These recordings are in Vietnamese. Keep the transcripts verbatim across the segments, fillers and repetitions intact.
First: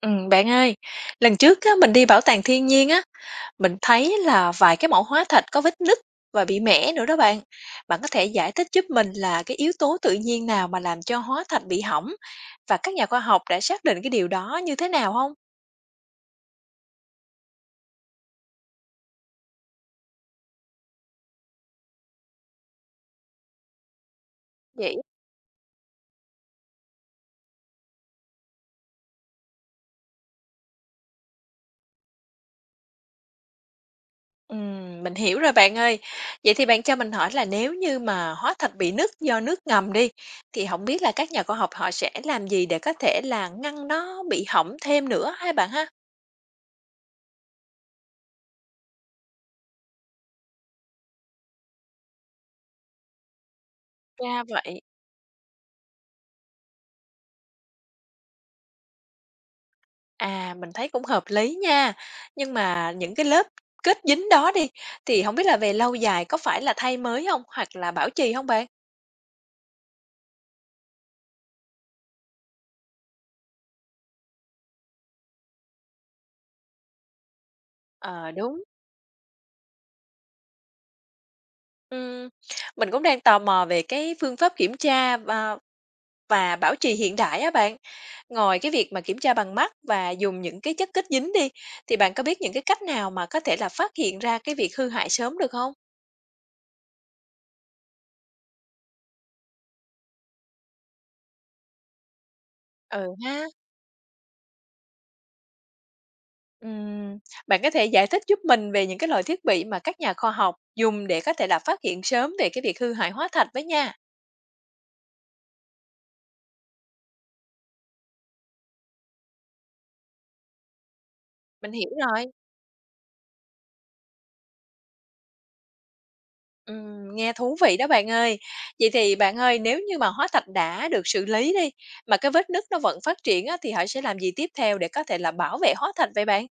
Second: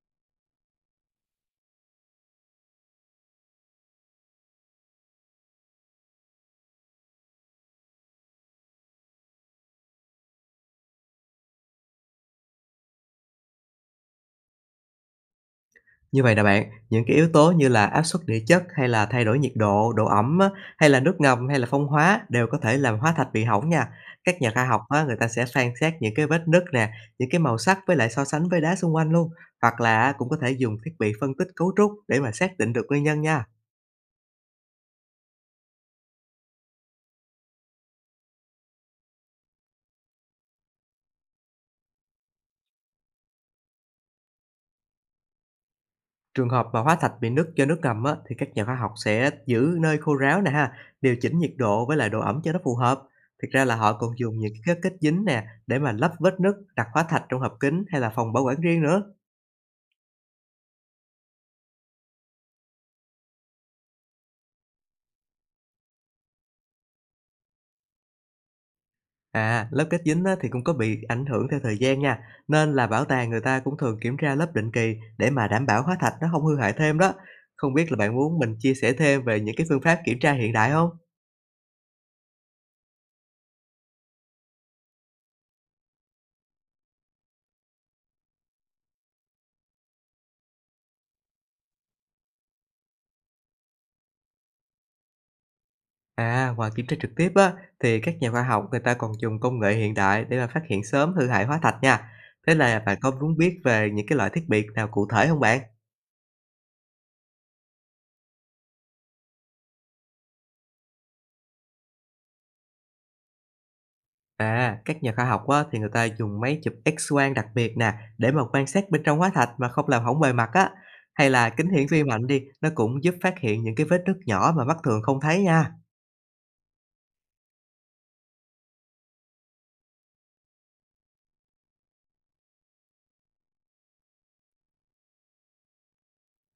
Ừm, bạn ơi, lần trước á, mình đi bảo tàng thiên nhiên á, mình thấy là vài cái mẫu hóa thạch có vết nứt và bị mẻ nữa đó bạn. Bạn có thể giải thích giúp mình là cái yếu tố tự nhiên nào mà làm cho hóa thạch bị hỏng và các nhà khoa học đã xác định cái điều đó như thế nào không? Như vậy nè bạn, những cái yếu tố như là áp suất địa chất hay là thay đổi nhiệt độ, độ ẩm á, hay là nước ngầm hay là phong hóa đều có thể làm hóa thạch bị hỏng nha. Các nhà khoa học á, Vậy. người ta sẽ phan xét những cái vết nứt nè, những cái màu sắc với lại so sánh với đá xung quanh luôn. Hoặc là cũng có thể dùng thiết bị phân tích cấu trúc để mà xác định được nguyên nhân nha. Ừm, mình hiểu rồi bạn ơi. Vậy thì bạn cho mình hỏi là nếu như mà hóa thạch bị nứt do nước ngầm đi, thì không biết là các nhà khoa học họ sẽ làm gì để có thể là ngăn nó bị hỏng thêm nữa hay bạn ha? Trường hợp mà hóa thạch bị nứt do nước ngầm á, thì các nhà khoa học sẽ giữ nơi khô ráo nè ha, điều chỉnh nhiệt độ với lại độ ẩm cho nó phù hợp. Thực ra là họ còn dùng Ra những cái vậy. kết dính nè để mà lấp vết nứt, đặt hóa thạch trong hộp kính hay là phòng bảo quản riêng nữa. À, mình thấy cũng hợp lý nha. Nhưng mà những cái lớp kết dính đó đi, thì không biết là về lâu dài có phải là thay mới không, hoặc là bảo trì không bạn? À, lớp kết dính á, thì cũng có bị ảnh hưởng theo thời gian nha, nên là bảo tàng người ta cũng thường kiểm tra lớp định kỳ để mà đảm bảo hóa thạch nó không hư hại thêm đó. Không biết là bạn Ờ, muốn mình đúng. chia sẻ thêm về những cái phương pháp kiểm tra hiện đại không? Ừm, mình cũng đang tò mò về cái phương pháp kiểm tra và và bảo trì hiện đại á bạn. Ngoài cái việc mà kiểm tra bằng mắt và dùng những cái chất kết dính đi, thì bạn có biết những cái cách nào mà có thể là phát hiện ra cái việc hư hại sớm được không? À, ngoài kiểm tra trực tiếp á, thì các nhà khoa học người ta còn dùng công nghệ hiện đại để mà phát hiện sớm hư hại hóa thạch nha. Thế là bạn Ừ có muốn ha. biết về những cái loại thiết bị nào cụ thể không bạn? Ừm, Bạn có thể giải thích giúp mình về những cái loại thiết bị mà các nhà khoa học dùng để có thể là phát hiện sớm về cái việc hư hại hóa thạch với nha. À, các nhà khoa học á, thì người ta dùng máy chụp X-quang đặc biệt nè để mà quan sát bên trong hóa thạch mà không làm hỏng bề mặt á. Hay là kính Mình hiển hiểu vi mạnh rồi. đi, nó cũng giúp phát hiện những cái vết nứt nhỏ mà mắt thường không thấy nha. Ừm, nghe thú vị đó bạn ơi. Vậy thì bạn ơi, nếu như mà hóa thạch đã được xử lý đi, mà cái vết nứt nó vẫn phát triển á, thì họ sẽ làm gì tiếp theo để có thể là bảo vệ hóa thạch vậy bạn?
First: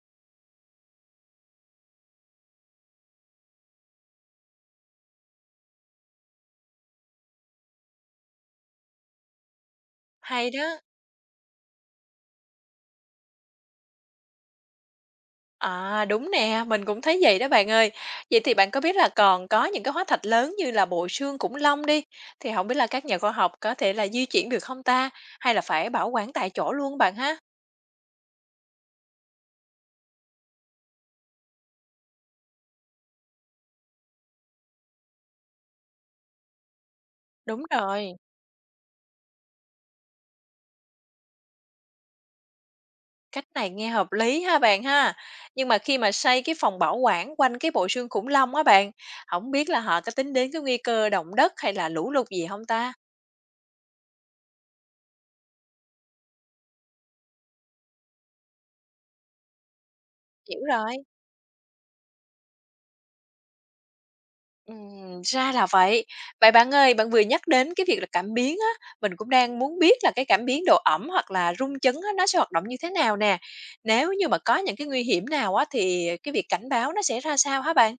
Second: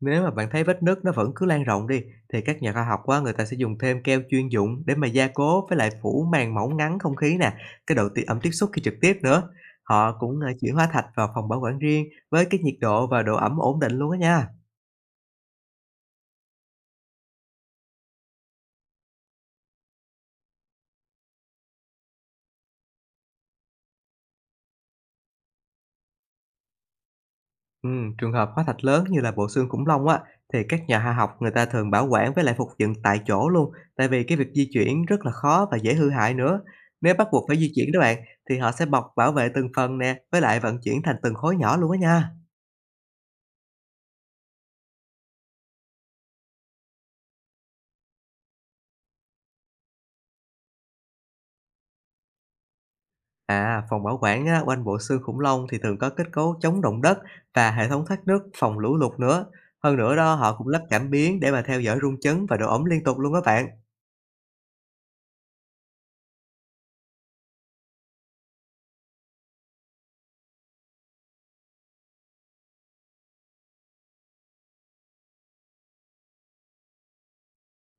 Nếu mà bạn thấy vết nứt nó vẫn cứ lan rộng đi, thì các nhà khoa học á, người ta sẽ dùng thêm keo chuyên dụng để mà gia cố với lại phủ màng mỏng ngắn không khí nè, cái độ tiết ẩm tiếp xúc khi trực tiếp nữa. Họ cũng Hay ờ, chuyển đó. hóa thạch vào phòng bảo quản riêng với cái nhiệt độ và độ ẩm ổn định luôn á nha. À, đúng nè, mình cũng thấy vậy đó bạn ơi. Vậy thì bạn có biết là còn có những cái hóa thạch lớn như là bộ xương khủng long đi, thì không biết là các nhà khoa học có thể là di chuyển được không ta? Hay là phải bảo quản tại chỗ luôn bạn ha? Ừ, trường hợp hóa thạch lớn như là bộ xương khủng long á, thì các nhà khoa học người ta thường bảo quản với lại phục dựng tại chỗ luôn, tại vì cái việc di chuyển rất là khó và dễ hư hại nữa. Nếu bắt buộc phải Đúng di chuyển đó rồi, bạn, thì họ sẽ bọc bảo vệ từng phần nè, với lại vận chuyển thành từng khối nhỏ luôn á nha. cách này nghe hợp lý ha bạn ha. Nhưng mà khi mà xây cái phòng bảo quản quanh cái bộ xương khủng long á bạn, không biết là họ có tính đến cái nguy cơ động đất hay là lũ lụt gì không ta? À, phòng bảo quản á, quanh bộ xương khủng long thì thường có kết cấu chống động đất và hệ thống thoát nước phòng lũ lụt nữa. Hơn nữa đó, họ Hiểu cũng lắp rồi. cảm biến để mà theo dõi rung chấn và độ ẩm liên tục luôn các bạn. Ừm, ra là vậy. Vậy bạn ơi, bạn vừa nhắc đến cái việc là cảm biến á, mình cũng đang muốn biết là cái cảm biến độ ẩm hoặc là rung chấn á, nó sẽ hoạt động như thế nào nè. Nếu như mà có những cái nguy hiểm nào á, thì cái việc cảnh báo nó sẽ ra sao hả bạn?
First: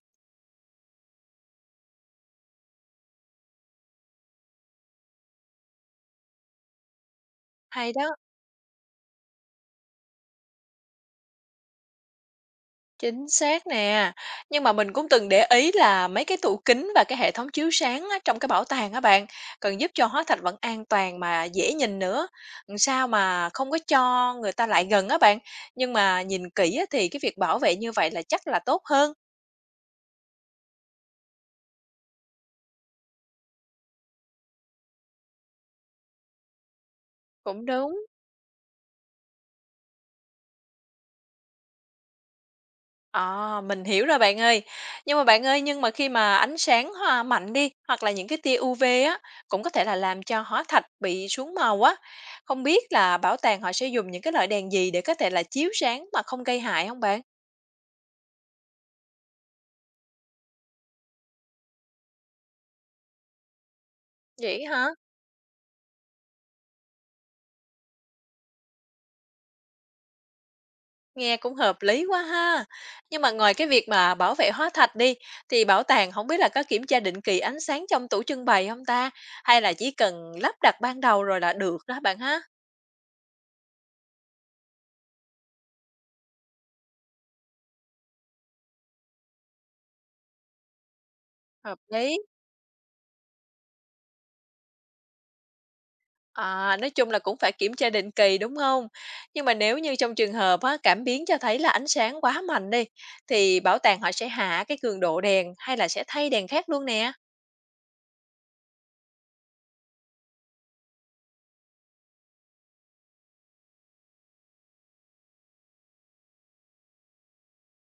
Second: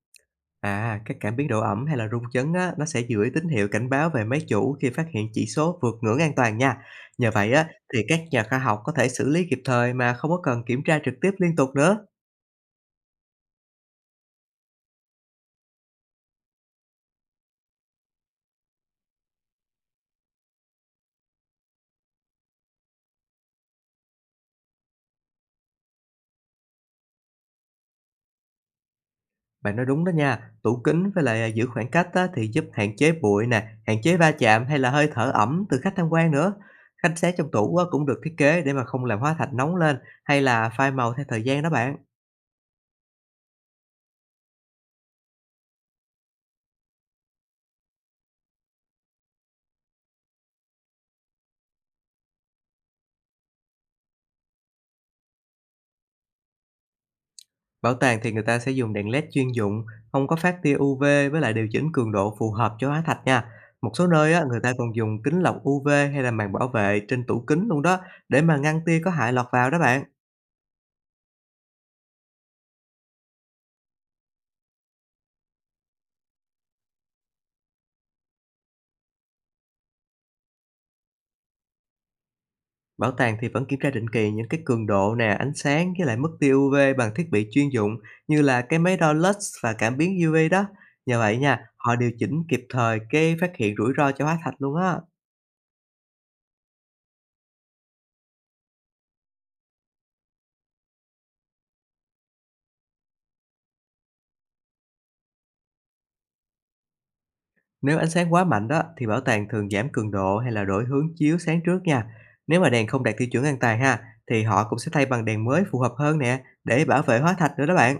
À, các cảm biến độ ẩm hay là rung chấn á, nó sẽ gửi tín hiệu cảnh báo về máy chủ khi phát hiện chỉ số vượt ngưỡng an toàn nha. Nhờ vậy á, Hay thì đó. các nhà khoa học có thể xử lý kịp thời mà không có cần kiểm tra trực tiếp liên tục nữa. Chính xác nè, nhưng mà mình cũng từng để ý là mấy cái tủ kính và cái hệ thống chiếu sáng á, trong cái bảo tàng á bạn, cần giúp cho hóa thạch vẫn an toàn mà dễ nhìn nữa. Làm sao mà không có cho người ta lại gần á bạn, nhưng mà nhìn kỹ á, thì cái việc bảo vệ như vậy là chắc là tốt hơn. Bạn nói đúng đó nha, tủ kính với lại, à, giữ khoảng cách á thì giúp hạn chế bụi nè, hạn chế va chạm hay là hơi thở ẩm từ khách tham quan nữa. Khanh sáng trong Cũng tủ á đúng. cũng được thiết kế để mà không làm hóa thạch nóng lên hay là phai màu theo thời gian đó bạn. À, mình hiểu rồi bạn ơi. Nhưng mà bạn ơi, nhưng mà khi mà ánh sáng hoa mạnh đi hoặc là những cái tia u vê á cũng có thể là làm cho hóa thạch bị xuống màu á. Không biết là bảo tàng họ sẽ dùng những cái loại đèn gì để có thể là chiếu sáng mà không gây hại không bạn? Bảo tàng thì người ta sẽ dùng đèn led chuyên dụng, không có phát tia u vê với lại điều chỉnh cường độ phù hợp cho hóa thạch nha. Một số nơi á, người Vậy ta hả? còn dùng kính lọc u vê hay là màn bảo vệ trên tủ kính luôn đó, để mà ngăn tia có hại lọt vào đó bạn. Nghe cũng hợp lý quá ha. Nhưng mà ngoài cái việc mà bảo vệ hóa thạch đi thì bảo tàng không biết là có kiểm tra định kỳ ánh sáng trong tủ trưng bày không ta? Hay là chỉ cần lắp đặt ban đầu rồi là được đó bạn ha? Bảo tàng thì vẫn kiểm tra định kỳ những cái cường độ nè, ánh sáng với lại mức tia iu vi bằng thiết bị chuyên dụng như là cái máy đo lux và cảm biến u UV đó. Nhờ vậy nha, Hợp họ điều lý. chỉnh kịp thời cái phát hiện rủi ro cho hóa thạch luôn á. À, nói chung là cũng phải kiểm tra định kỳ, đúng không? Nhưng mà nếu như trong trường hợp á, cảm biến cho thấy là ánh sáng quá mạnh đi, thì bảo tàng họ sẽ hạ cái cường độ đèn hay là sẽ thay đèn khác luôn nè? Nếu ánh sáng quá mạnh đó thì bảo tàng thường giảm cường độ hay là đổi hướng chiếu sáng trước nha. Nếu mà đèn không đạt tiêu chuẩn an toàn ha thì họ cũng sẽ thay bằng đèn mới phù hợp hơn nè để bảo vệ hóa thạch nữa đó bạn.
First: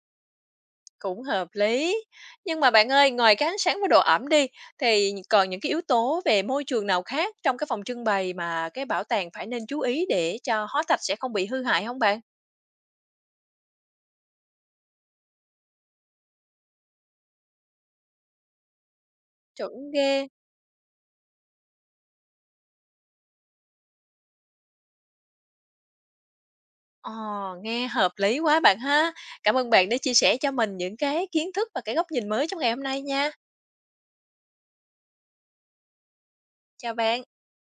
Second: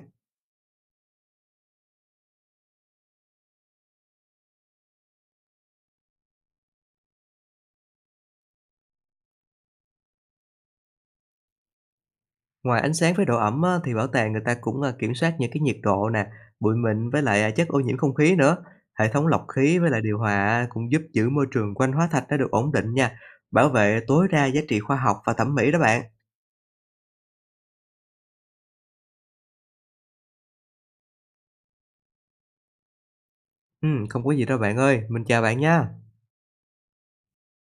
Cũng hợp lý. Nhưng mà bạn ơi, ngoài cái ánh sáng và độ ẩm đi, thì còn những cái yếu tố về môi trường nào khác trong cái phòng trưng bày mà cái bảo tàng phải nên chú ý để cho hóa thạch sẽ không bị hư hại không bạn? Ngoài ánh sáng với độ ẩm á, thì bảo tàng người ta cũng, a, kiểm soát những cái nhiệt độ nè, bụi mịn với lại, à, chất ô nhiễm không khí nữa. Hệ thống lọc Chuẩn khí với lại điều ghê! hòa á, cũng giúp giữ môi trường quanh hóa thạch nó được ổn định nha, bảo vệ tối đa giá trị khoa học và thẩm mỹ đó bạn. Ờ, nghe hợp lý quá bạn ha. Cảm ơn bạn đã chia sẻ cho mình những cái kiến thức và cái góc nhìn mới trong ngày hôm nay nha. Ừm, không có gì đâu bạn ơi, mình chào bạn nha. Chào bạn.